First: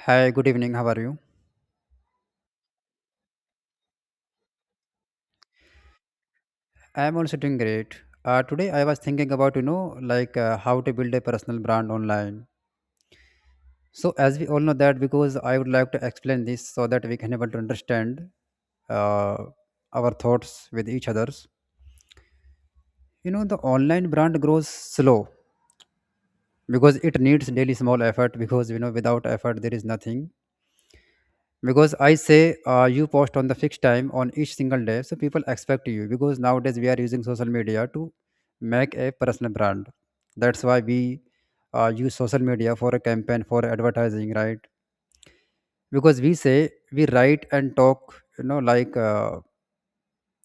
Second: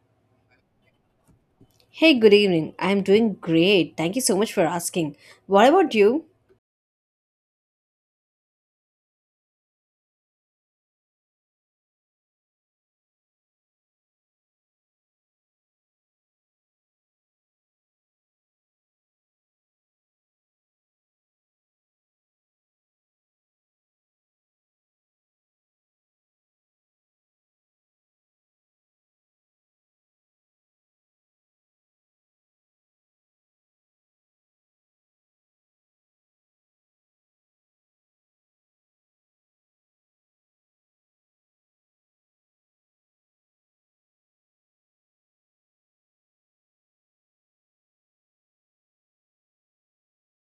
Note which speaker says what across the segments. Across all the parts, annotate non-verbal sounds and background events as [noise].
Speaker 1: Hi, good evening. How are you?
Speaker 2: Hey, good evening. I'm doing great. Thank you so much for asking. What about you?
Speaker 1: I'm also doing great. Today I was thinking about how to build a personal brand online. So as we all know that, because I would like to explain this so that we can able to understand uh, our thoughts with each others. You know, the online brand grows slow because it needs daily small effort, because you know without effort there is nothing. Because I say, you post on the fixed time on each single day so people expect you, because nowadays we are using social media to make a personal brand. That's why we use social media for a campaign for advertising, right? Because we say, we write and talk,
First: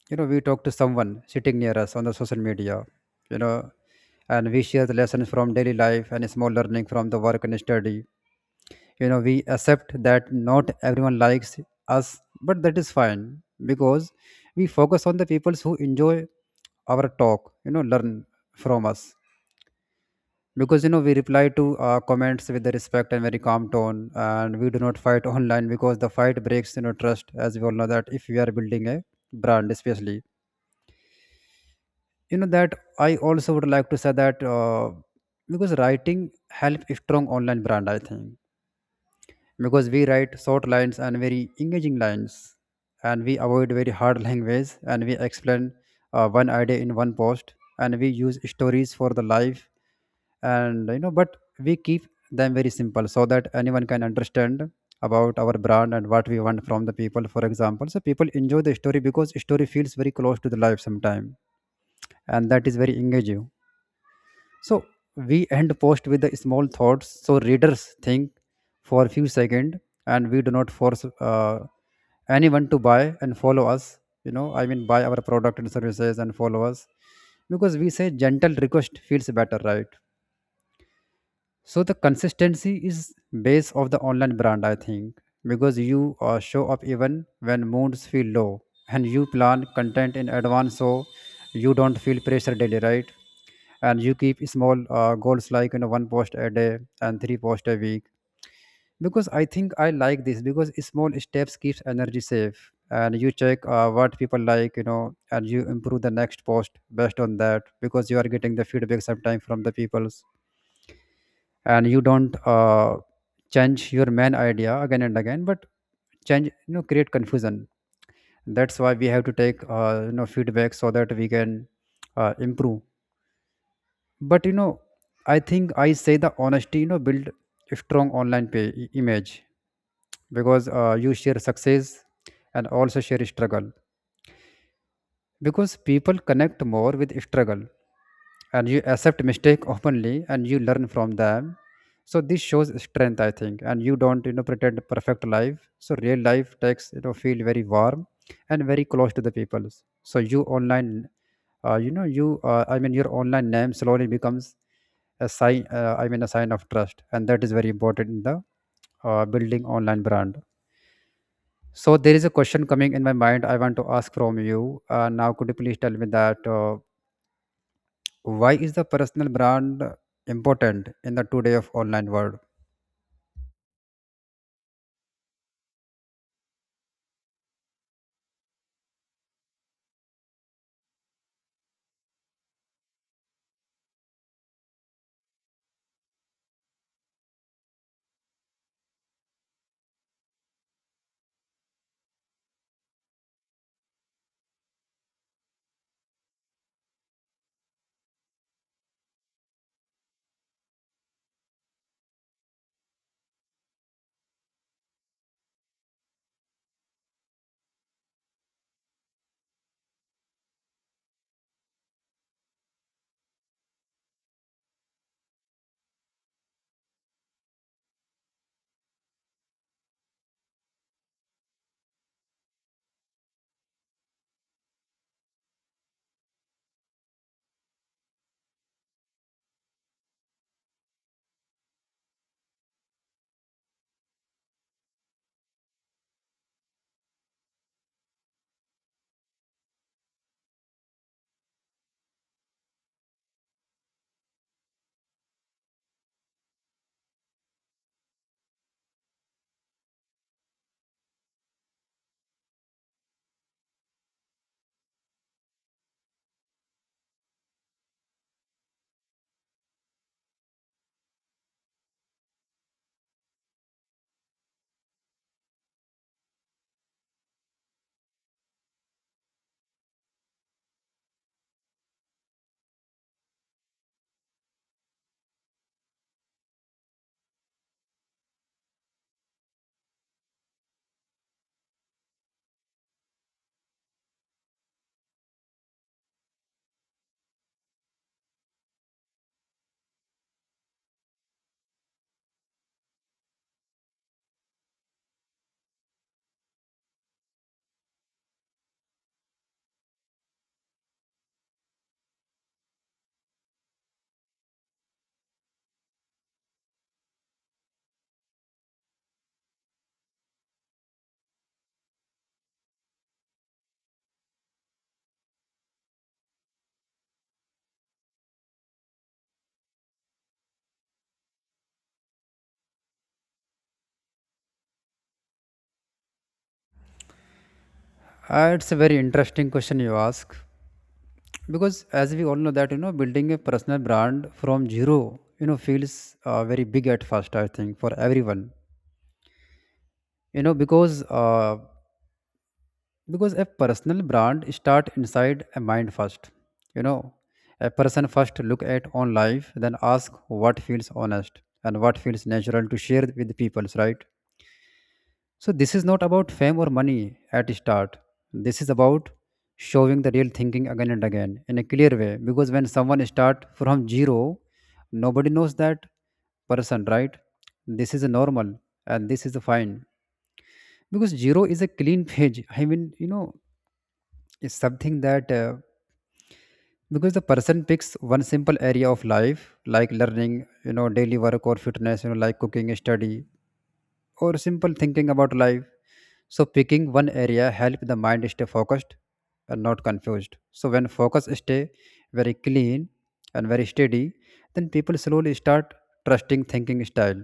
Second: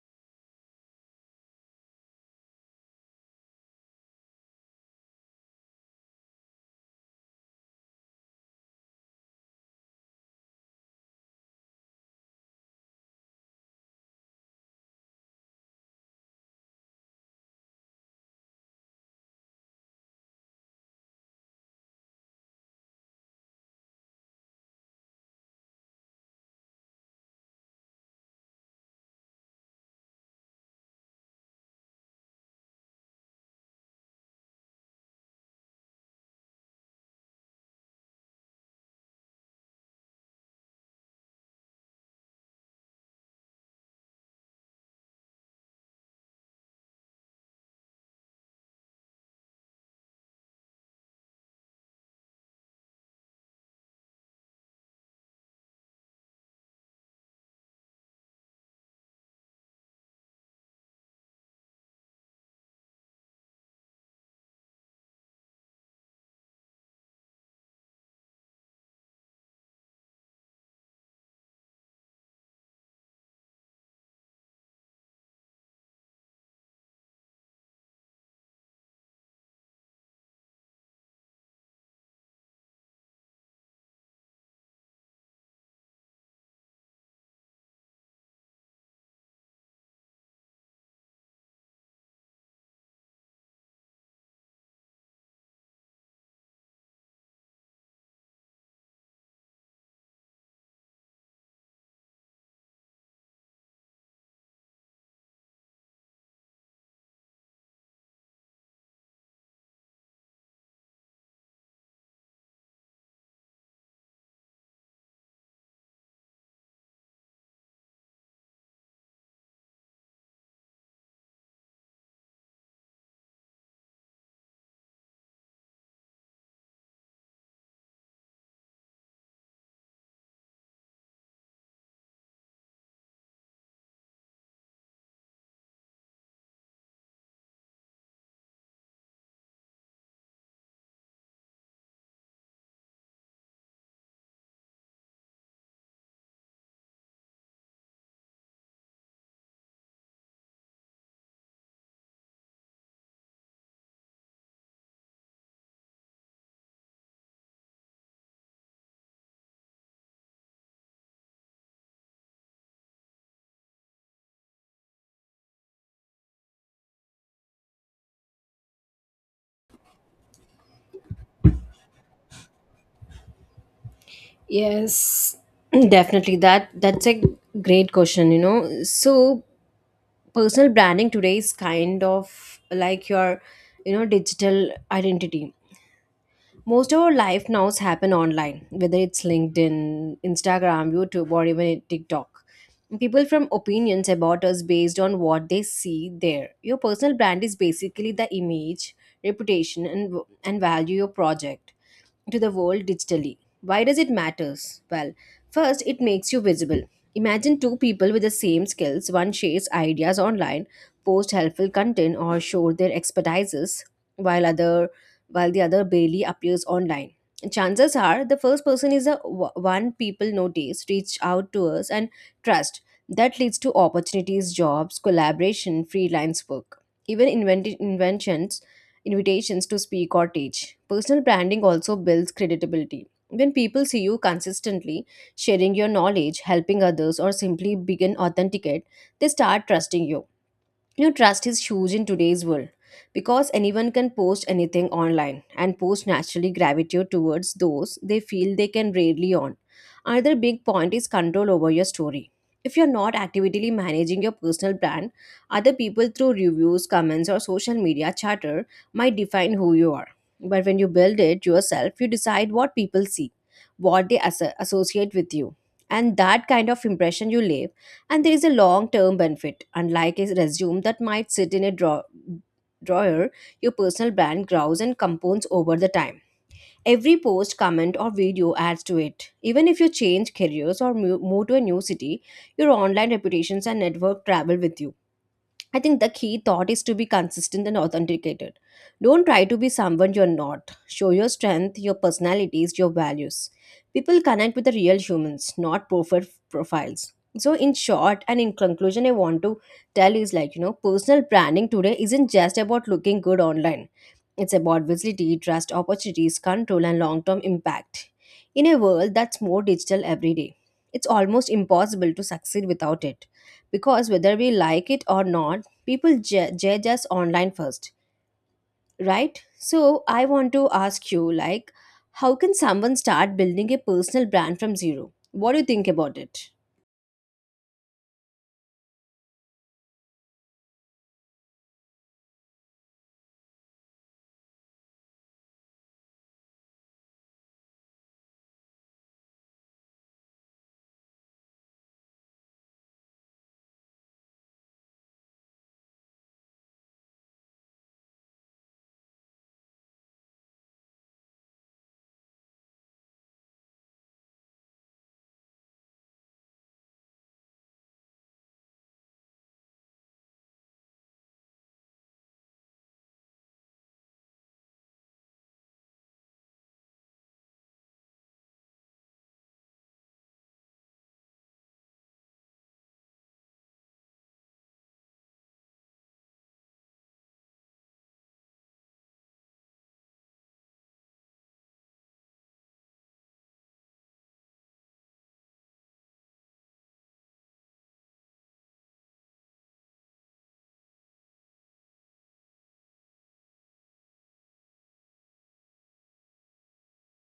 Speaker 1: you know, we talk to someone sitting near us on the social media, you know. And we share the lessons from daily life and small learning from the work and study. You know, we accept that not everyone likes us, but that is fine because we focus on the people who enjoy our talk, you know, learn from us. Because you know, we reply to comments with the respect and very calm tone, and we do not fight online because the fight breaks, you know, trust. As we all know that if we are building a brand especially, you know that, I also would like to say that, because writing help a strong online brand I think. Because we write short lines and very engaging lines, and we avoid very hard language, and we explain one idea in one post, and we use stories for the life. And you know, but we keep them very simple so that anyone can understand about our brand and what we want from the people, for example. So people enjoy the story because story feels very close to the life sometime, and that is very engaging. So we end post with the small thoughts. So readers think for a few seconds, and we do not force anyone to buy and follow us. You know, I mean, buy our product and services and follow us, because we say gentle request feels better, right? So the consistency is base of the online brand, I think, because you show up even when moods feel low, and you plan content in advance, so you don't feel pressure daily, right? And you keep small goals, like you know, one post a day and three post a week, because I think I like this because small steps keeps energy safe. And you check what people like, you know, and you improve the next post based on that, because you are getting the feedback sometime from the peoples. And you don't change your main idea again and again, but change, you know, create confusion. That's why we have to take you know, feedback so that we can improve. But you know, I think I say the honesty, you know, build a strong online image. Because you share success and also share struggle, because people connect more with struggle. And you accept mistake [laughs] openly, and you learn from them. So this shows strength, I think. And you don't, you know, pretend perfect life, so real life takes, you know, feel very warm and very close to the people. So you online, you know you I mean your online name slowly becomes a sign, i mean a sign of trust, and that is very important in the building online brand. So there is a question coming in my mind, I want to ask from you. Now could you please tell me that, why is the personal brand important in the today of online world?
Speaker 2: Yes. [clears throat] Definitely that's a great question, you know. So personal branding today is kind of like your, you know, digital identity. Most of our life now happen online, whether it's LinkedIn, Instagram, YouTube, or even TikTok. People from opinions about us based on what they see there. Your personal brand is basically the image, reputation, and value your project to the world digitally. Why does it matters? Well, first it makes you visible. Imagine two people with the same skills, one shares ideas online, posts helpful content or shows their expertises while other while the other barely appears online. Chances are the first person is the one people notice, reach out to us and trust. That leads to opportunities, jobs, collaboration, freelance work. Even inventions invitations to speak or teach. Personal branding also builds credibility. When people see you consistently sharing your knowledge, helping others, or simply being authenticate, they start trusting you. You know, trust is huge in today's world because anyone can post anything online and posts naturally gravitate towards those they feel they can rarely on. Another big point is control over your story. If you're not actively managing your personal brand, other people through reviews, comments, or social media chatter might define who you are. But when you build it yourself, you decide what people see, what they associate with you. And that kind of impression you leave and there is a long term benefit. Unlike a resume that might sit in a drawer, your personal brand grows and compounds over the time. Every post, comment, or video adds to it. Even if you change careers or move to a new city, your online reputations and network travel with you. I think the key thought is to be consistent and authenticated. Don't try to be someone you're not. Show your strength, your personalities, your values. People connect with the real humans, not perfect profiles. So, in short and in conclusion, I want to tell is like, you know, personal branding today isn't just about looking good online, it's about visibility, trust, opportunities, control, and long term impact. In a world that's more digital every day, it's almost impossible to succeed without it because whether we like it or not, people judge us online first, right? So I want to ask you like, how can someone start building a personal brand from zero? What do you think about it?
Speaker 1: It's a very interesting question you ask, because as we all know that, you know, building a personal brand from zero, you know, feels very big at first I think for everyone. You know because uh, because a personal brand start inside a mind first, you know. A person first look at own life, then ask what feels honest and what feels natural to share with the peoples, right? So this is not about fame or money at start. This is about showing the real thinking again and again in a clear way. Because when someone start from zero, nobody knows that person, right? This is normal, and this is fine. Because zero is a clean [laughs] page, I mean, you know, is something that because the person picks one simple area of life, like learning, you know, daily work or fitness, you know, like cooking, study, or simple thinking about life. So picking one area help the mind stay focused and not confused. So when focus stay very clean and very steady, then people slowly start trusting thinking style.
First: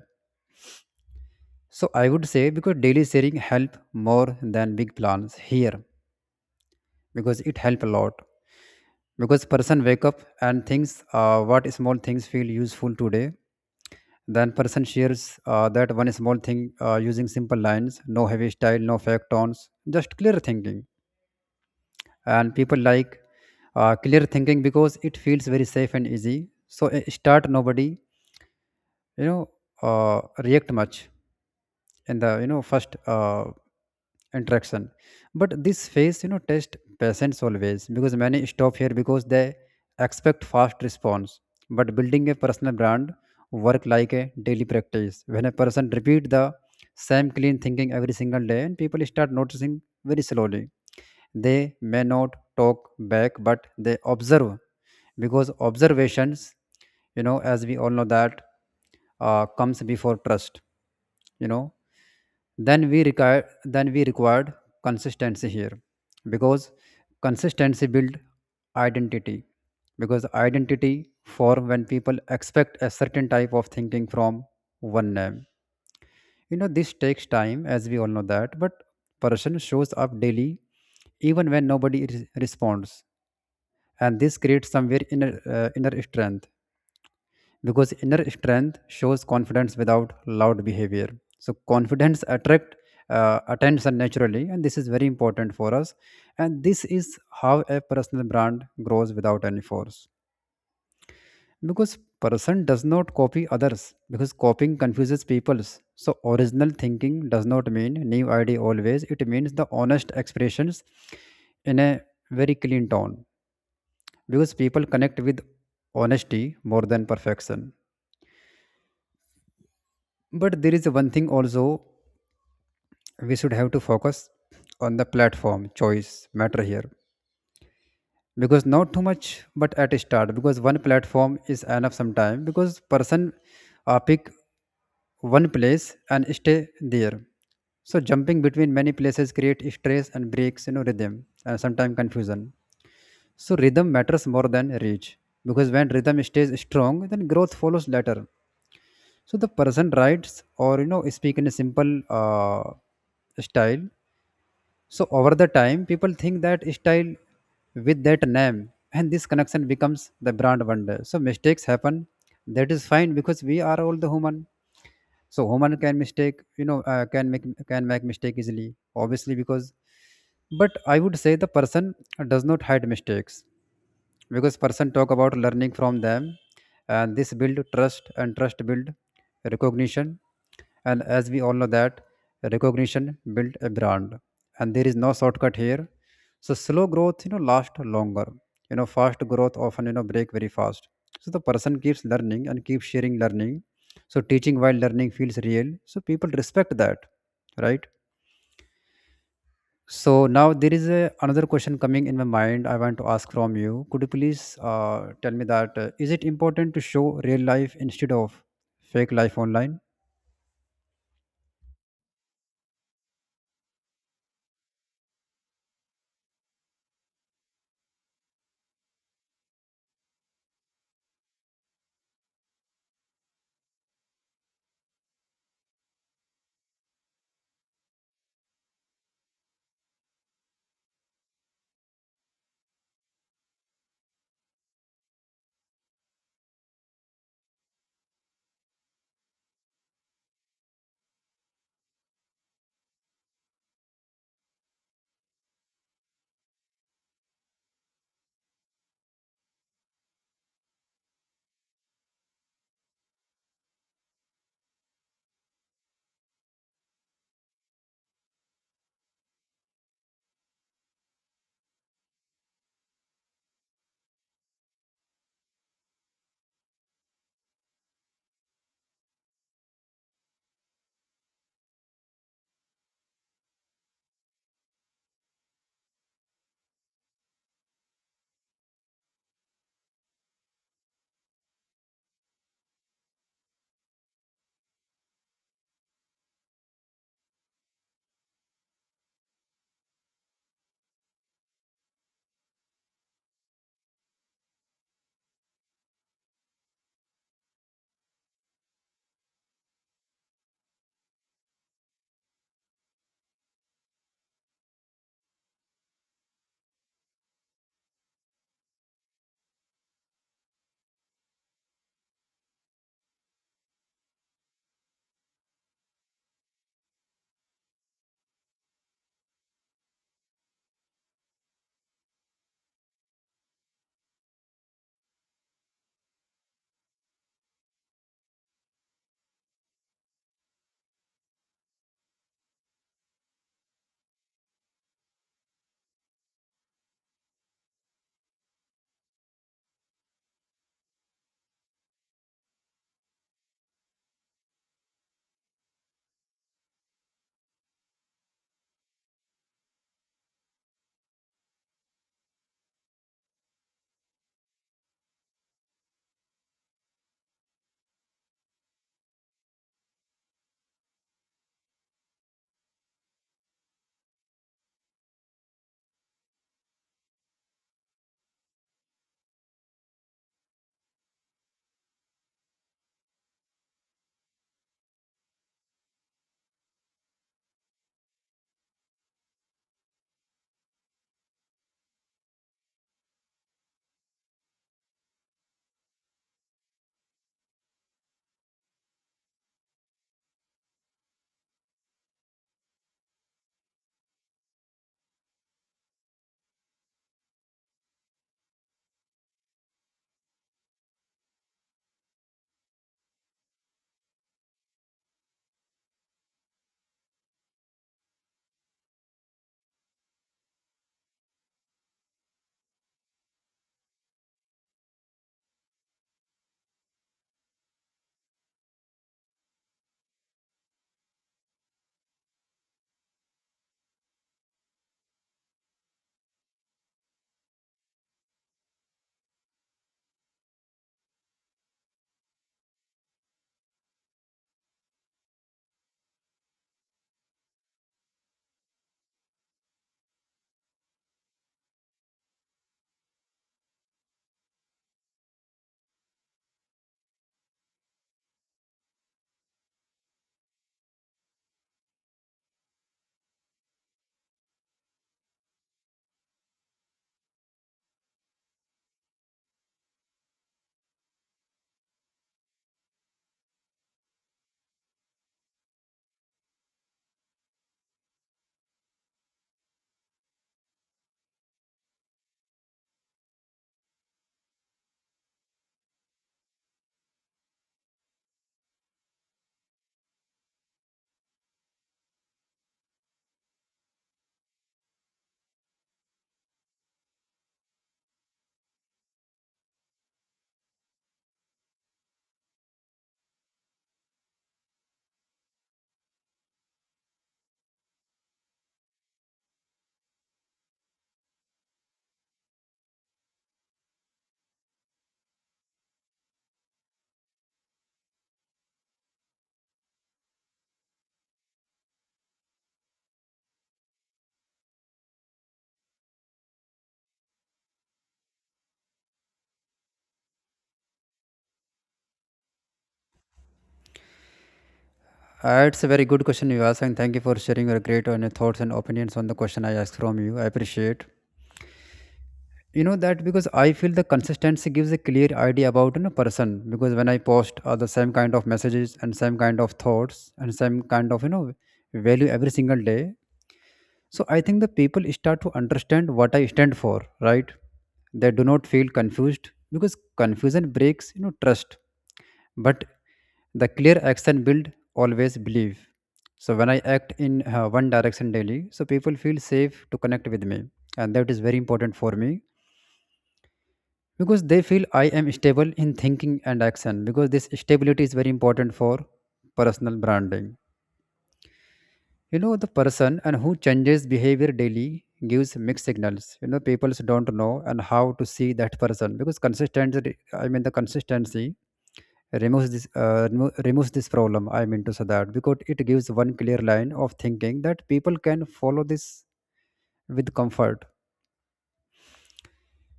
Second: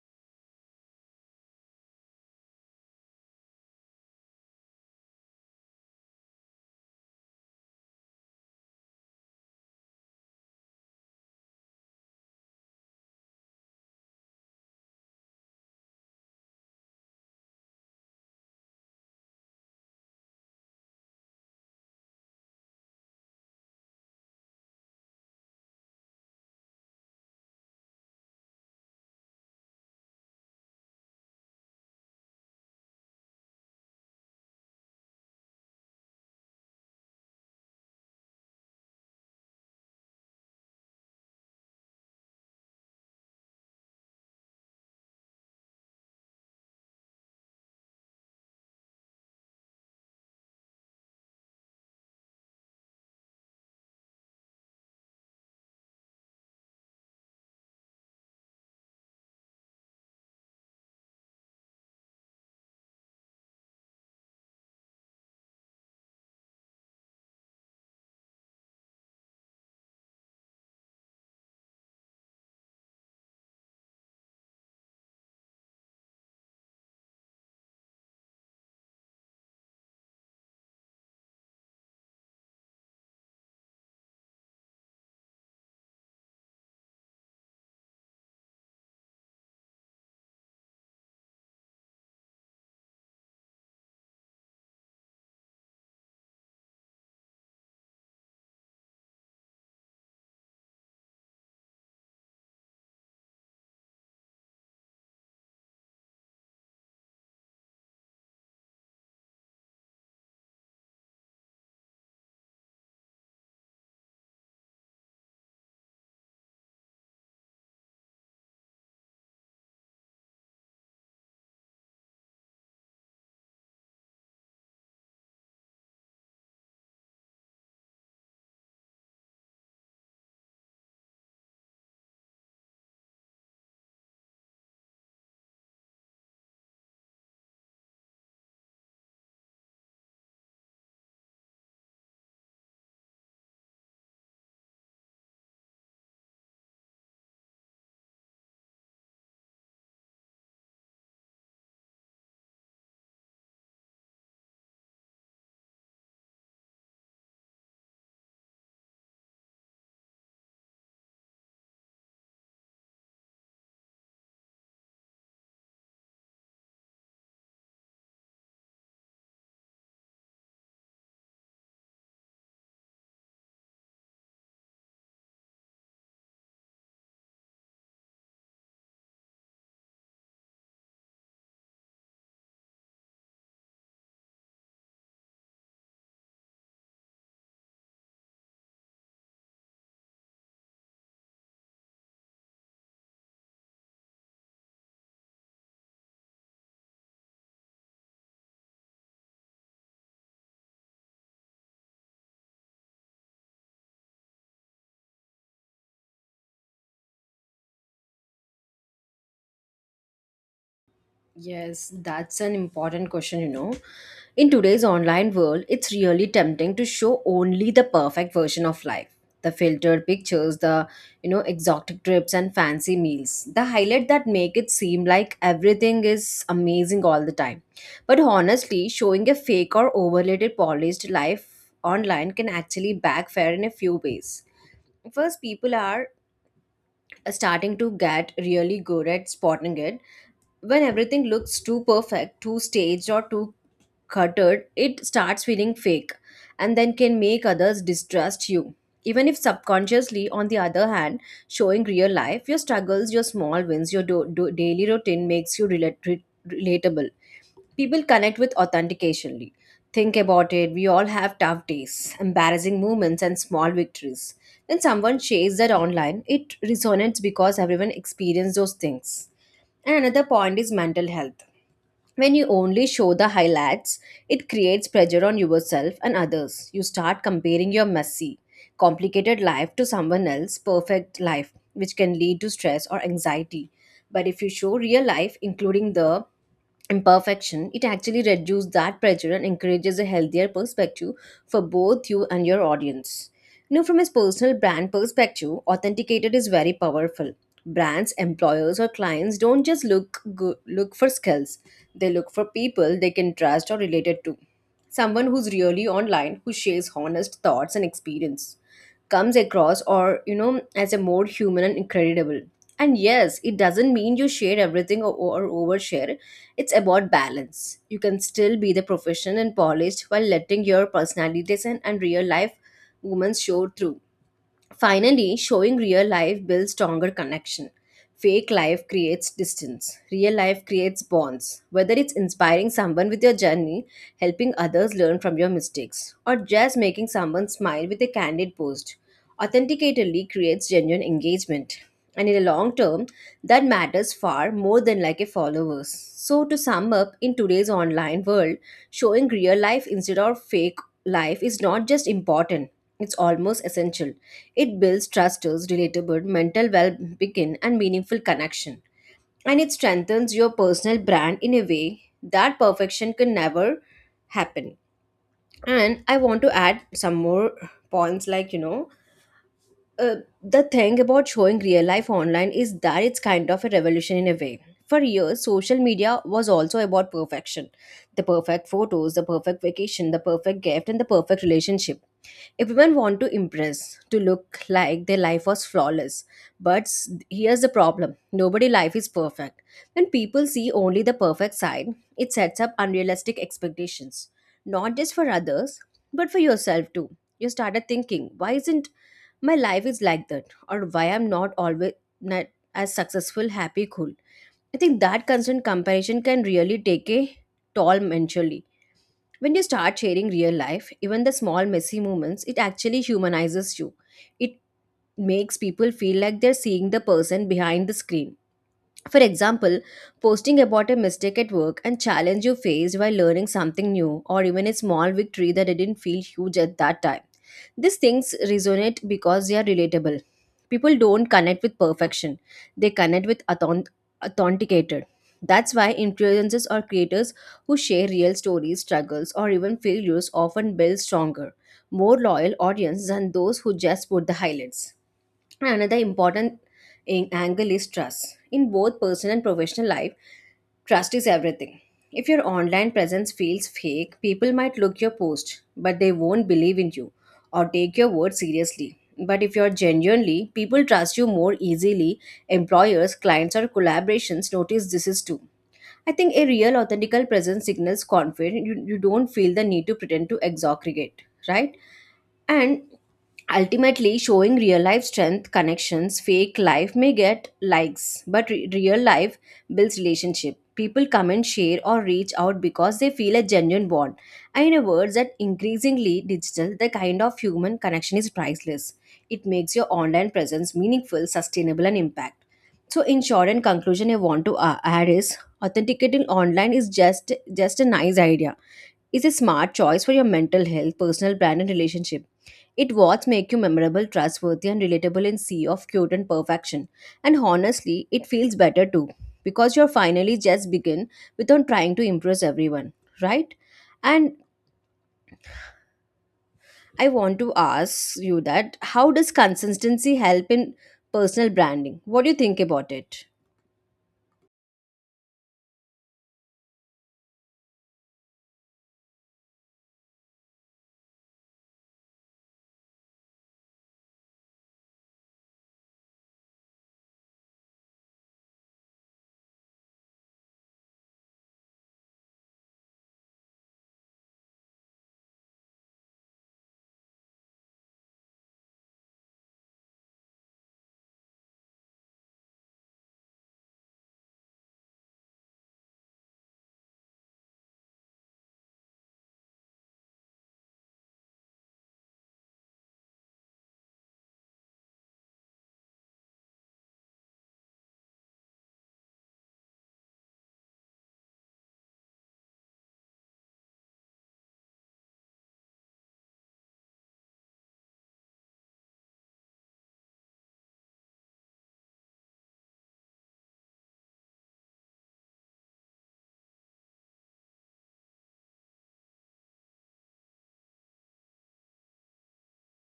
Speaker 1: So I would say, because daily sharing help more than big plans here, because it help a lot. Because person wake up and thinks, what small things feel useful today, then person shares that one small thing, using simple lines, no heavy style, no fake tones, just clear thinking. And people like clear thinking because it feels very safe and easy. So start nobody, you know, uh, react much in the, you know, first interaction. But this phase, you know, test patience always, because many stop here because they expect fast response. But building a personal brand work like a daily practice. When a person repeat the same clean thinking every single day, and people start noticing very slowly. They may not talk back, but they observe, because observations, you know, as we all know that, comes before trust, you know. Then we required consistency here, because consistency build identity. Because identity for when people expect a certain type of thinking from one name. You know, this takes time, as we all know that. But person shows up daily, even when responds. And this creates somewhere inner, inner strength, because inner strength shows confidence without loud behavior. So confidence attract attention naturally, and this is very important for us. And this is how a personal brand grows without any force. Because person does not copy others, because copying confuses peoples. So original thinking does not mean new idea always, it means the honest expressions in a very clean tone. Because people connect with honesty more than perfection. But there is one thing also, we should have to focus on the platform choice matter here. Because not too much but at start, because one platform is enough sometime. Because person pick one place and stay there. So jumping between many places create stress and breaks, you know, rhythm and sometimes confusion. So rhythm matters more than reach, because when rhythm stays strong, then growth follows later. So the person writes or, you know, speak in a simple uh, style. So over the time, people think that style with that name, and this connection becomes the brand wonder. So mistakes happen, that is fine, because we are all the human. So human can mistake, you know, can make mistake easily obviously because. But I would say the person does not hide mistakes, because person talk about learning from them. And this build trust, and trust build recognition. And as we all know that, recognition build a brand. And there is no shortcut here. So slow growth, you know, last longer, you know, fast growth often, you know, break very fast. So the person keeps learning and keeps sharing learning. So teaching while learning feels real, so people respect that, right? So now there is another question coming in my mind. I want to ask from you. Could you please tell me that, is it important to show real life instead of fake life online?
Speaker 2: Yes, that's an important question, you know. In today's online world, it's really tempting to show only the perfect version of life. The filtered pictures, the, you know, exotic trips and fancy meals. The highlight that make it seem like everything is amazing all the time. But honestly, showing a fake or overrated polished life online can actually backfire in a few ways. First, people are starting to get really good at spotting it. When everything looks too perfect, too staged, or too cluttered, it starts feeling fake and then can make others distrust you. Even if subconsciously, on the other hand, showing real life, your struggles, your small wins, your daily routine makes you relatable. People connect with authenticationally. Think about it, we all have tough days, embarrassing moments, and small victories. When someone shares that online, it resonates because everyone experienced those things. And another point is mental health. When you only show the highlights, it creates pressure on yourself and others. You start comparing your messy, complicated life to someone else's perfect life, which can lead to stress or anxiety. But if you show real life, including the imperfection, it actually reduces that pressure and encourages a healthier perspective for both you and your audience. You know, from his personal brand perspective, authenticated is very powerful. Brands, employers, or clients don't just look for skills; they look for people they can trust or related to. Someone who's really online, who shares honest thoughts and experience, comes across, or you know, as a more human and credible. And yes, it doesn't mean you share everything or overshare. It's about balance. You can still be the professional and polished while letting your personalities and real life moments show through. Finally, showing real life builds stronger connection. Fake life creates distance. Real life creates bonds. Whether it's inspiring someone with your journey, helping others learn from your mistakes, or just making someone smile with a candid post, authenticatedly creates genuine engagement. And in the long term, that matters far more than like a followers. So to sum up, in today's online world, showing real life instead of fake life is not just important, it's almost essential. It builds trusters, relatable, mental well-being, and meaningful connection. And it strengthens your personal brand in a way that perfection can never happen. And I want to add some more points like, you know, uh, the thing about showing real life online is that it's kind of a revolution in a way. For years, social media was also about perfection, the perfect photos, the perfect vacation, the perfect gift, and the perfect relationship. If women want to impress, to look like their life was flawless, but here's the problem, nobody life is perfect. When people see only the perfect side, it sets up unrealistic expectations, not just for others, but for yourself too. You started thinking, why isn't my life is like that, or why I'm not always not as successful, happy, cool. I think that constant comparison can really take a toll mentally. When you start sharing real life, even the small messy moments, it actually humanizes you. It makes people feel like they're seeing the person behind the screen. For example, posting about a mistake at work and challenge you faced while learning something new, or even a small victory that didn't feel huge at that time. These things resonate because they are relatable. People don't connect with perfection, they connect with authenticated. That's why influencers or creators who share real stories, struggles, or even failures often build stronger, more loyal audience than those who just put the highlights. Another important angle is trust. In both personal and professional life, trust is everything. If your online presence feels fake, people might look your post, but they won't believe in you or take your word seriously. But if you're genuinely, people trust you more easily. Employers, clients, or collaborations notice this is too. I think a real authentical presence signals confidence. You don't feel the need to pretend to exaggerate, right? And ultimately, showing real life strength connections, fake life may get likes, but real life builds relationship. People come and share or reach out because they feel a genuine bond. And in a world that increasingly digital, the kind of human connection is priceless. It makes your online presence meaningful, sustainable, and impact. So, in short and conclusion, I want to add is, authenticating online is just a nice idea, is a smart choice for your mental health, personal brand, and relationship. It what make you memorable, trustworthy, and relatable in sea of cute and perfection. And honestly, it feels better too because you're finally just begin without trying to impress everyone, right? And I want to ask you that, how does consistency help in personal branding? What do you think about it?
Speaker 1: It's a very good question you asked, and thank you for sharing your great on thoughts and opinions on the question I asked from you. I appreciate. You know that because I feel the consistency gives a clear idea about a person. Because when I post the same kind of messages and same kind of thoughts and same kind of, you know, value every single day, so I think the people start to understand what I stand for, right? They do not feel confused because confusion breaks, you know, trust. But the clear action build always believe. So when I act in one direction daily, so people feel safe to connect with me, and that is very important for me, because they feel I am stable in thinking and action, because this stability is very important for personal branding. You know, the person and who changes behavior daily gives mixed signals. You know, people don't know and how to see that person because consistency, I mean the consistency removes this removes this problem. I mean to say that because it gives one clear line of thinking that people can follow this with comfort.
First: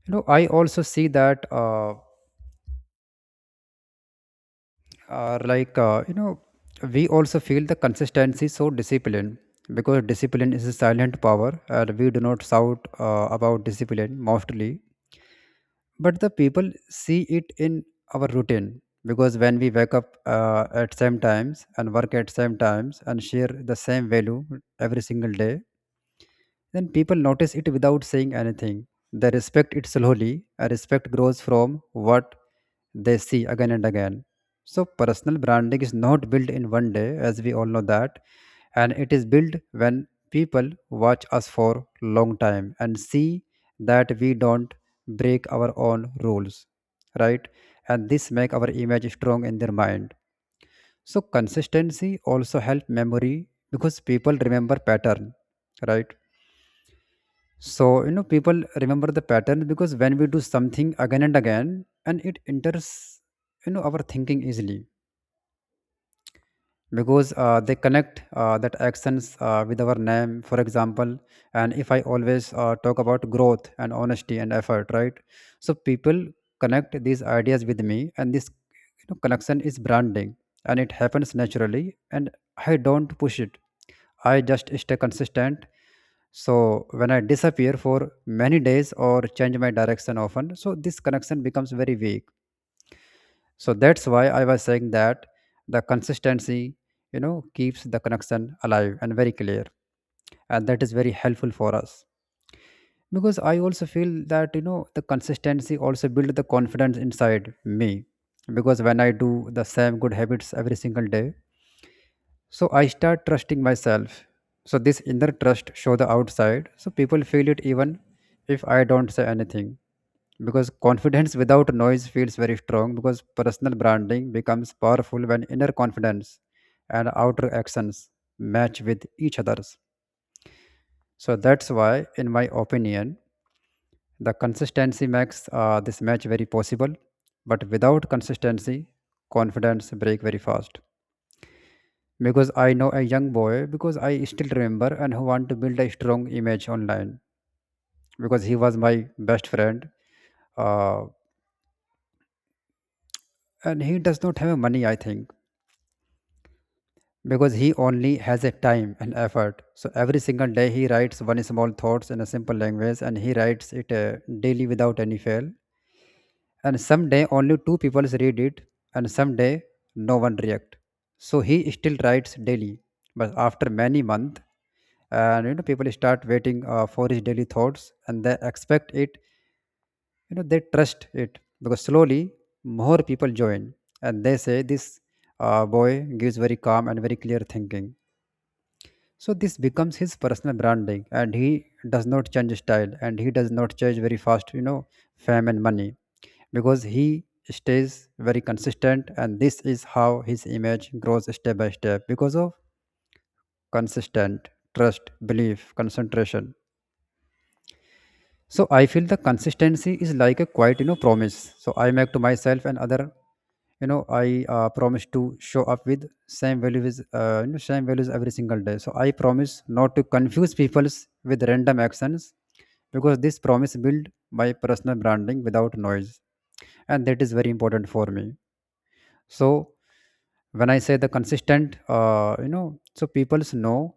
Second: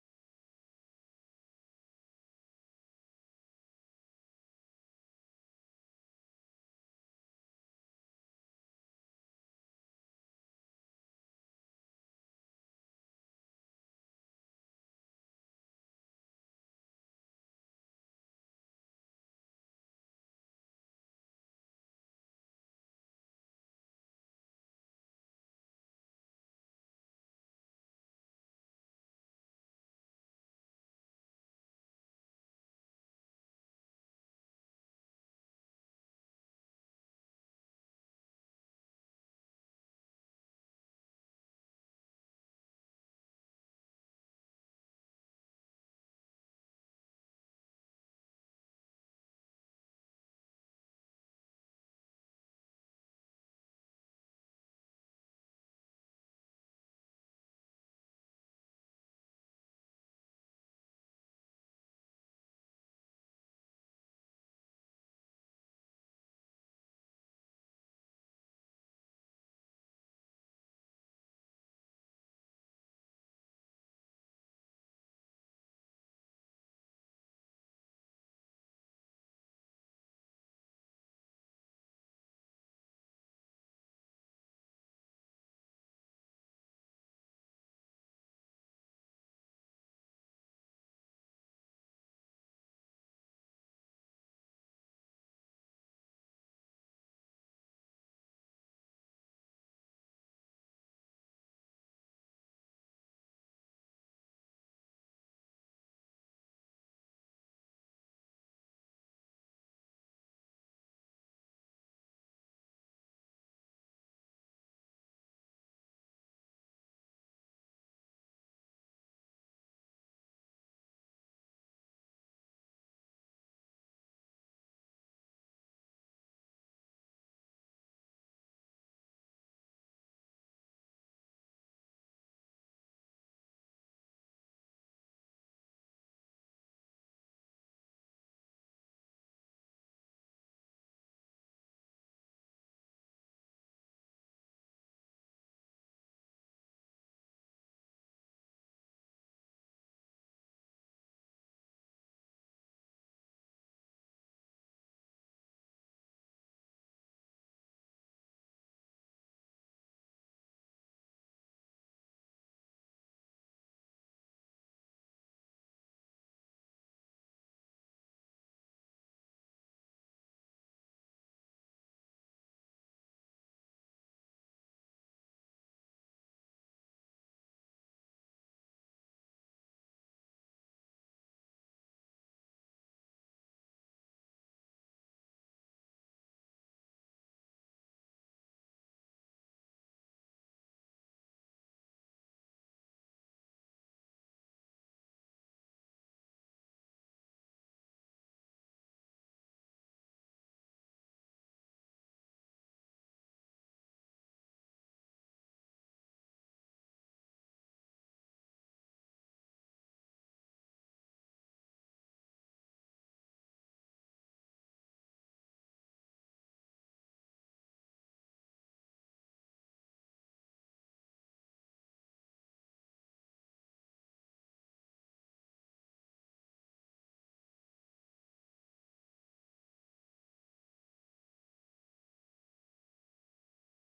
Speaker 1: You know, I also see that uh, like uh, you know we also feel the consistency so discipline, because discipline is a silent power and we do not shout about discipline mostly, but the people see it in our routine. Because when we wake up at same times and work at same times and share the same value every single day, then people notice it without saying anything. They respect it slowly. A respect grows from what they see again and again. So, personal branding is not built in one day, as we all know that, and it is built when people watch us for long time and see that we don't break our own rules, right? And this make our image strong in their mind. So, consistency also help memory because people remember pattern, right? So, people remember the pattern because when we do something again and again, and it enters, our thinking easily, because they connect that actions with our name, for example. And if I always talk about growth and honesty and effort, right? So, people connect these ideas with me, and this, you know, connection is branding, and it happens naturally, and I don't push it. I just stay consistent. So when I disappear for many days or change my direction often, so this connection becomes very weak. So that's why I was saying that the consistency, you know, keeps the connection alive and very clear. And that is very helpful for us. Because I also feel that, you know, the consistency also builds the confidence inside me. Because when I do the same good habits every single day, so I start trusting myself. So this inner trust show the outside. So people feel it even if I don't say anything. Because confidence without noise feels very strong, because personal branding becomes powerful when inner confidence and outer actions match with each other's. So that's why, in my opinion, the consistency makes this match very possible. But without consistency, confidence break very fast. Because I know a young boy, because I still remember, and who want to build a strong image online because he was my best friend uh, and he does not have money, I think, because he only has a time and effort. So every single day he writes one small thoughts in a simple language, and he writes it daily without any fail. And someday only two people read it, and someday no one react, so he still writes daily. But after many months, and you know, people start waiting for his daily thoughts, and they expect it. You know, they trust it. Because slowly more people join, and they say this boy gives very calm and very clear thinking. So this becomes his personal branding, and he does not change style, and he does not change very fast, you know, fame and money, because he stays very consistent, and this is how his image grows step by step because of consistent trust, belief, concentration. So I feel the consistency is like a quiet, you know, promise. So I make to myself and other. I promise to show up with same values, same values every single day. So I promise not to confuse people with random actions because this promise build my personal branding without noise, and that is very important for me. So when I say the consistent, uh, you know so people's know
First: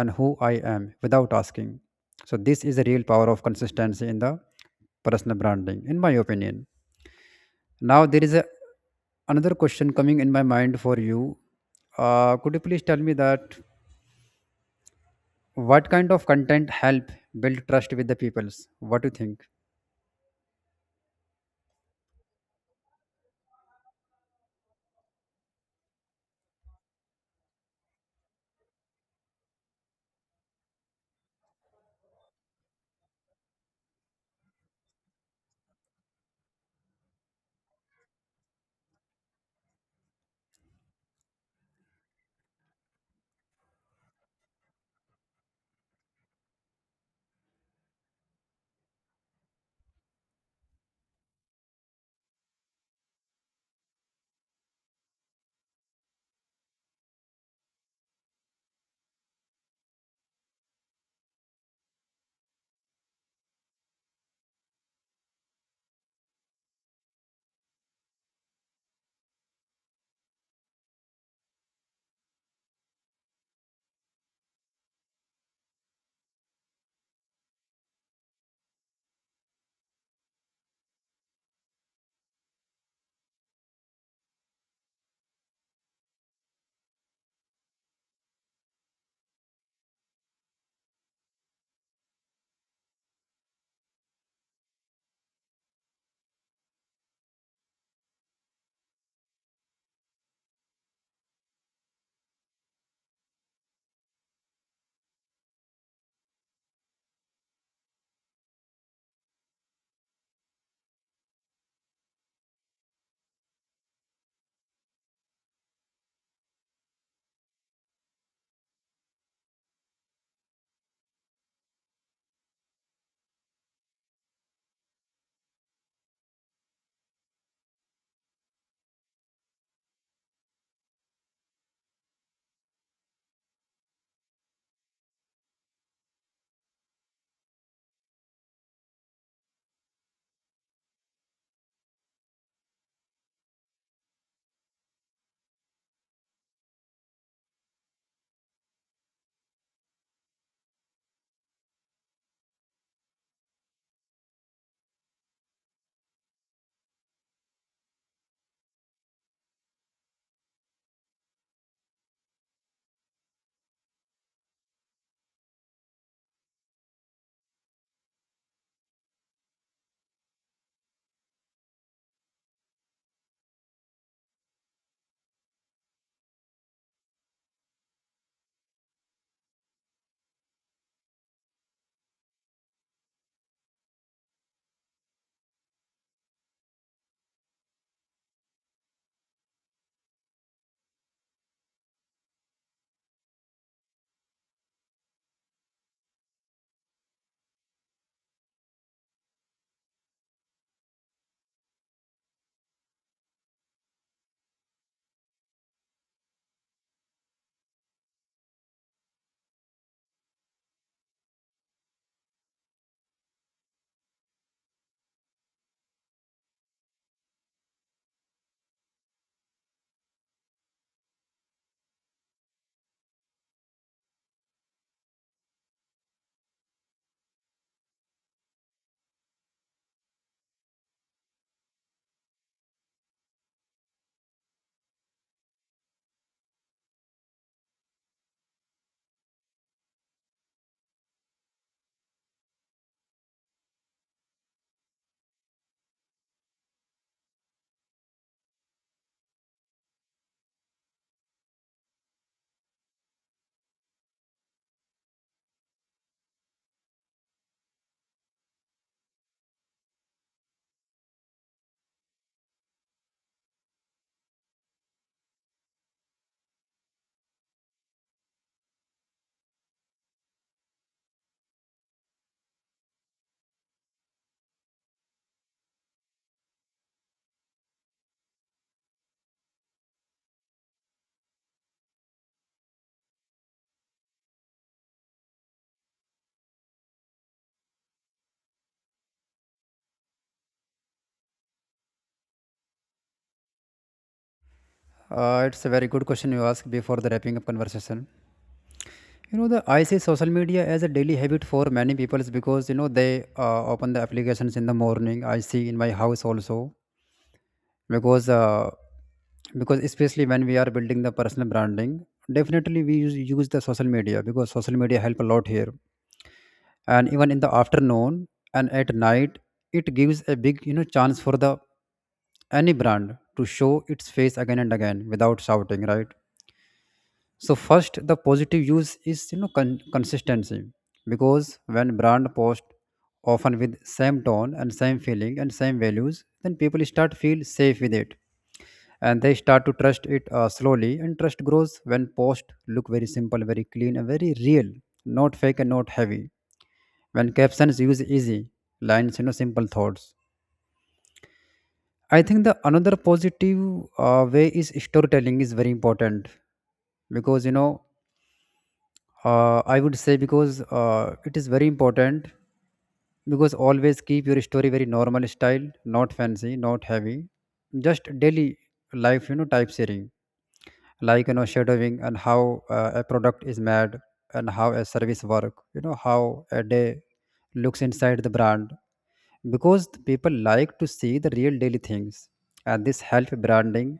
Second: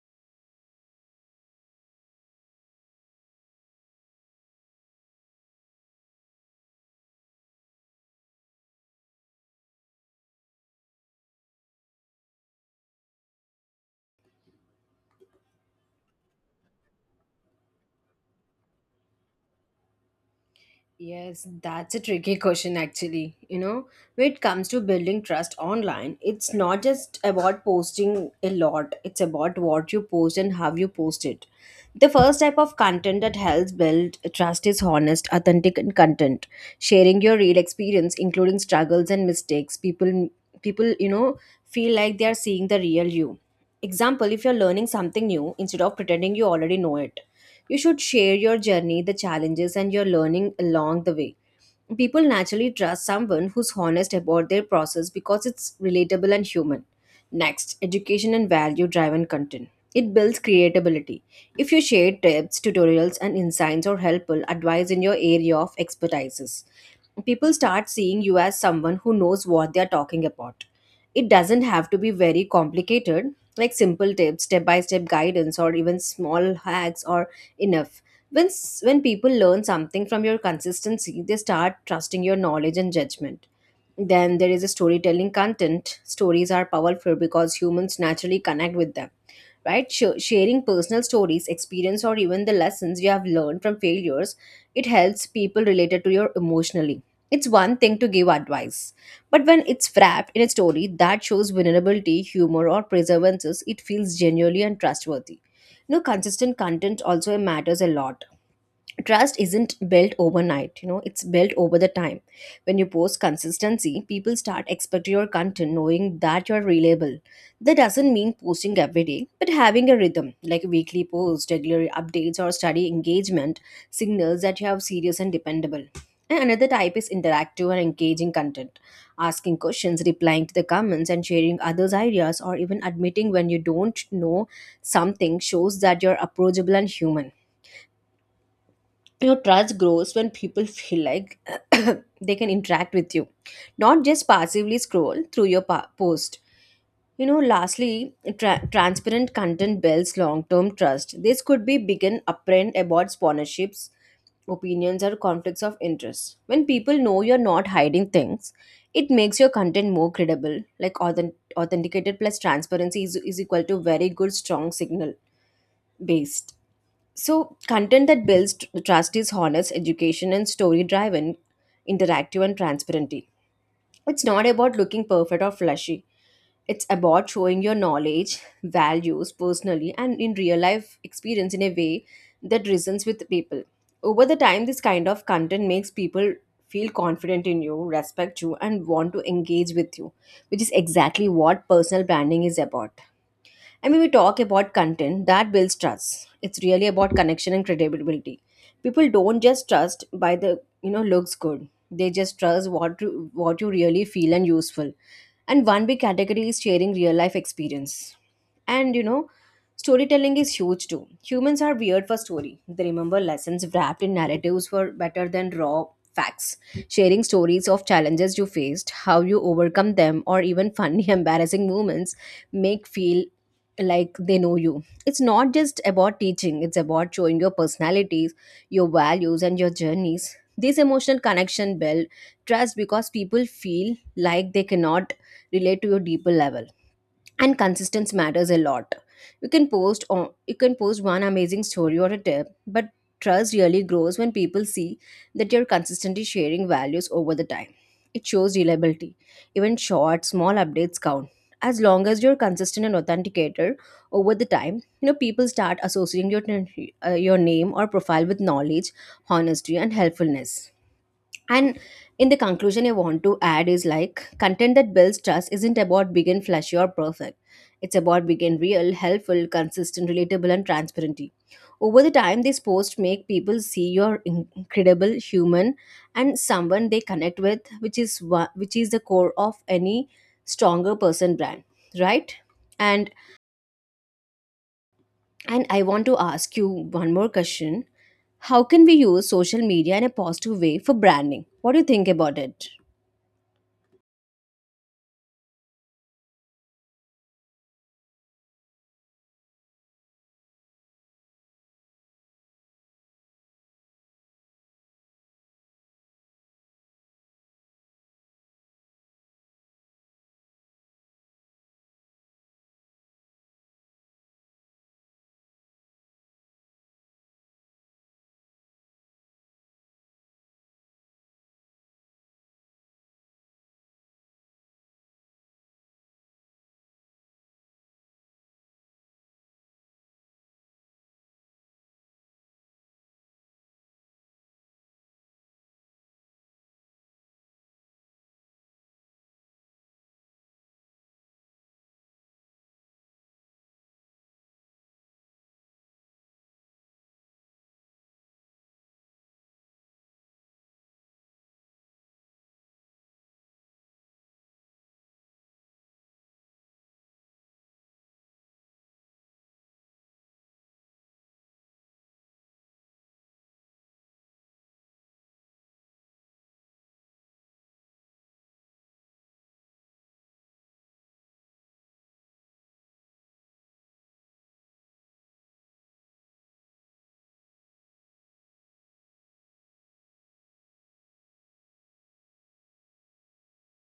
Speaker 1: and who I am without asking. So this is a real power of consistency in the personal branding, in my opinion. Now there is a, another question coming in my mind for you. Could you please tell me that what kind of content help build trust with the peoples? What do you think?
Speaker 2: Yes, that's a tricky question actually. You know, when it comes to building trust online, it's not just about posting a lot, it's about what you post and how you post it. The first type of content that helps build trust is honest, authentic and content. Sharing your real experience, including struggles and mistakes, people, you know, feel like they are seeing the real you. Example, if you're learning something new, instead of pretending you already know it, you should share your journey, the challenges, and your learning along the way. People naturally trust someone who's honest about their process because it's relatable and human. Next, education and value driven content. It builds creatability. If you share tips, tutorials, and insights or helpful advice in your area of expertise, people start seeing you as someone who knows what they are talking about. It doesn't have to be very complicated, like simple tips, step by step guidance, or even small hacks are enough. When people learn something from your consistency, they start trusting your knowledge and judgment. Then there is a storytelling content. Stories are powerful because humans naturally connect with them, right? Sharing personal stories, experience, or even the lessons you have learned from failures, it helps people related to you emotionally. It's one thing to give advice, but when it's wrapped in a story that shows vulnerability, humor, or perseverance, it feels genuinely and trustworthy. You know, consistent content also matters a lot. Trust isn't built overnight, you know, it's built over the time. When you post consistency, people start expecting your content, knowing that you're reliable. That doesn't mean posting every day, but having a rhythm like weekly posts, regular updates, or study engagement signals that you have serious and dependable. And another type is interactive and engaging content. Asking questions, replying to the comments, and sharing others ideas, or even admitting when you don't know something shows that you're approachable and human. You know, trust grows when people feel like [coughs] [clears throat] they can interact with you, not just passively scroll through your post. You know, lastly, transparent content builds long-term trust. This could be begin upfront about sponsorships, opinions, or conflicts of interest. When people know you're not hiding things, it makes your content more credible, like authenticated plus transparency is equal to very good strong signal based. So, content that builds trust is honest, education, and story driven, interactive, and transparency. It's not about looking perfect or flashy. It's about showing your knowledge, values personally, and in real life experience in a way that resonates with people. Over the time, this kind of content makes people feel confident in you, respect you, and want to engage with you, which is exactly what personal branding is about. I mean, we talk about content that builds trust. It's really about connection and credibility. People don't just trust by the, you know, looks good. They just trust what you really feel and useful. And one big category is sharing real life experience. And you know, storytelling is huge too. Humans are weird for story. They remember lessons wrapped in narratives were better than raw facts. Sharing stories of challenges you faced, how you overcome them, or even funny, [laughs] embarrassing moments make feel like they know you. It's not just about teaching, it's about showing your personalities, your values, and your journeys. This emotional connection build trust because people feel like they cannot relate to your deeper level. And consistency matters a lot. You can post one amazing story or a tip, but trust really grows when people see that you're consistently sharing values over the time. It shows reliability. Even short small updates count, as long as you're consistent and authenticator. Over the time, you know, people start associating your name or profile with knowledge, honesty, and helpfulness. And in the conclusion, I want to add is like content that builds trust isn't about big and flashy or perfect. It's about big and real, helpful, consistent, relatable, and transparent. Over the time, these posts make people see you're incredible human and someone they connect with, which is which is the core of any stronger person brand, right? And and I want to ask you one more question: how can we use social media in a positive way for branding? What do you think about it?
Speaker 1: It's a very good question you asked before the wrapping up conversation. You know, the, I see social media as a daily habit for many peoples because you know they open the applications in the morning. I see in my house also because especially when we are building the personal branding, definitely we use the social media because social media help a lot here, and even in the afternoon and at night. It gives a big, you know, chance for the any brand to show its face again and again without shouting, right? So first, the positive use is, you know, consistency, because when brand post often with same tone and same feeling and same values, then people start feel safe with it, and they start to trust it slowly. And trust grows when post look very simple, very clean, and very real, not fake and not heavy, when captions use easy lines, you know, simple thoughts. I think the another positive way is storytelling is very important. Because you know, I would say, because it is very important, because always keep your story very normal style, not fancy, not heavy, just daily life, you know, type sharing, like, you know, shadowing, and how a product is made, and how a service work, you know, how a day looks inside the brand. Because the people like to see the real daily things, and this help branding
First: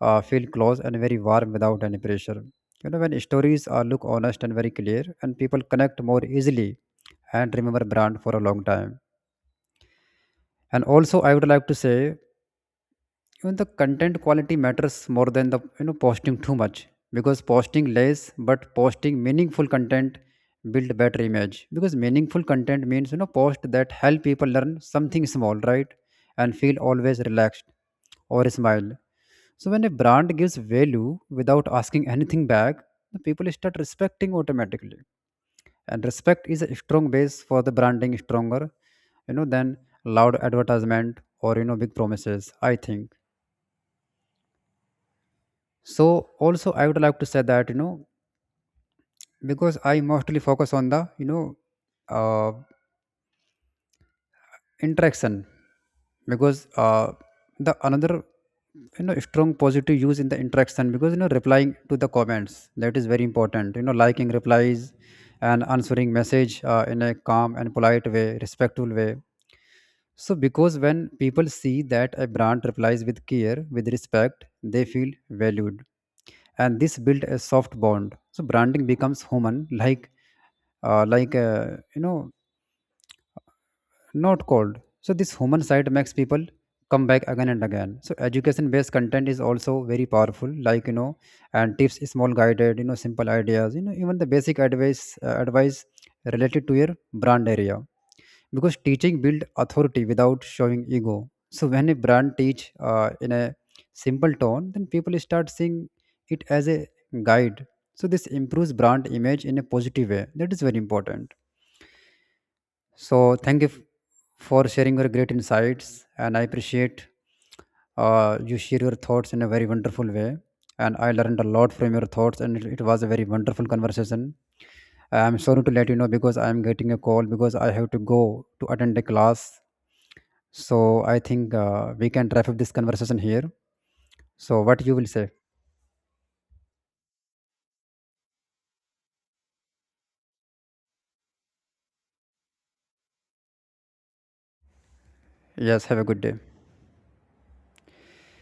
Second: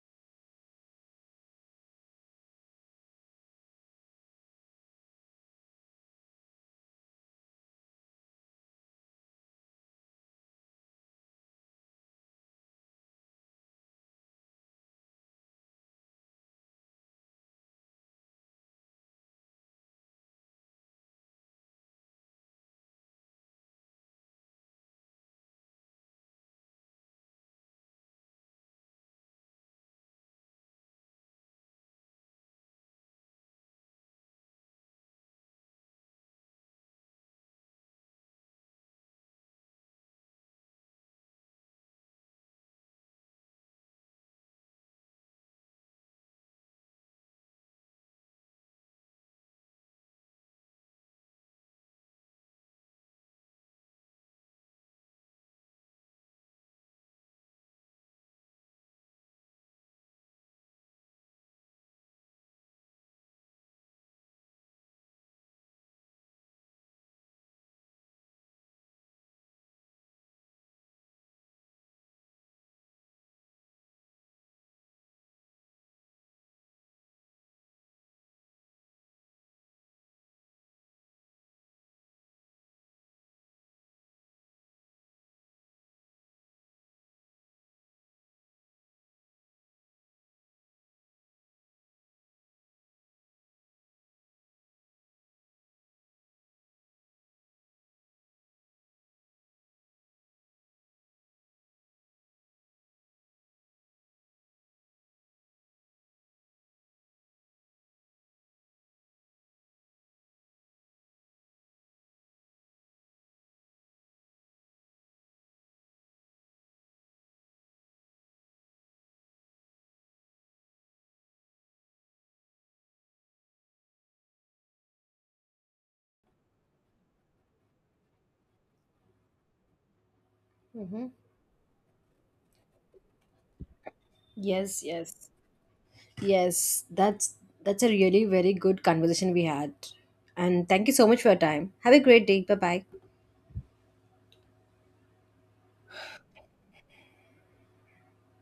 Speaker 1: feel close and very warm without any pressure. You know, when stories are look honest and very clear, and people connect more easily and remember brand for a long time. And also I would like to say, even the content quality matters more than the, you know, posting too much. Because posting less but posting meaningful content build better image, because meaningful content means, you know, post that help people learn something small, right? And feel always relaxed or smile. So when a brand gives value without asking anything back, the people start respecting automatically. And respect is a strong base for the branding, stronger, you know, than loud advertisement or, you know, big promises, I think. So also I would like to say that, you know, because I mostly focus on the, you know, uh, interaction. Because the another, you know, strong positive use in the interaction, because you know, replying to the comments, that is very important, you know, liking replies and answering message in a calm and polite way, respectful way. So because when people see that a brand replies with care, with respect, they feel valued, and this build a soft bond. So branding becomes human like, uh, like uh, you know not cold. So this human side makes people come back again and again. So education-based content is also very powerful, like, you know, and tips, small guided, you know, simple ideas, you know, even the basic advice related to your brand area. Because teaching build authority without showing ego. So when a brand teach in a simple tone, then people start seeing it as a guide. So this improves brand image in a positive way. That is very important. So thank you for sharing your great insights, and I appreciate you share your thoughts in a very wonderful way. And I learned a lot from your thoughts, and it was a very wonderful conversation. I'm sorry to let you know because I'm getting a call because I have to go to attend a class. So
Speaker 2: Mhm.
Speaker 1: I think we can wrap up this conversation here. So
Speaker 2: Yes,
Speaker 1: what you will
Speaker 2: yes.
Speaker 1: say?
Speaker 2: Yes, that's a really very good conversation we had. And thank you so much for your time. Have a great day. Bye-bye.
Speaker 1: Yes, have a good day.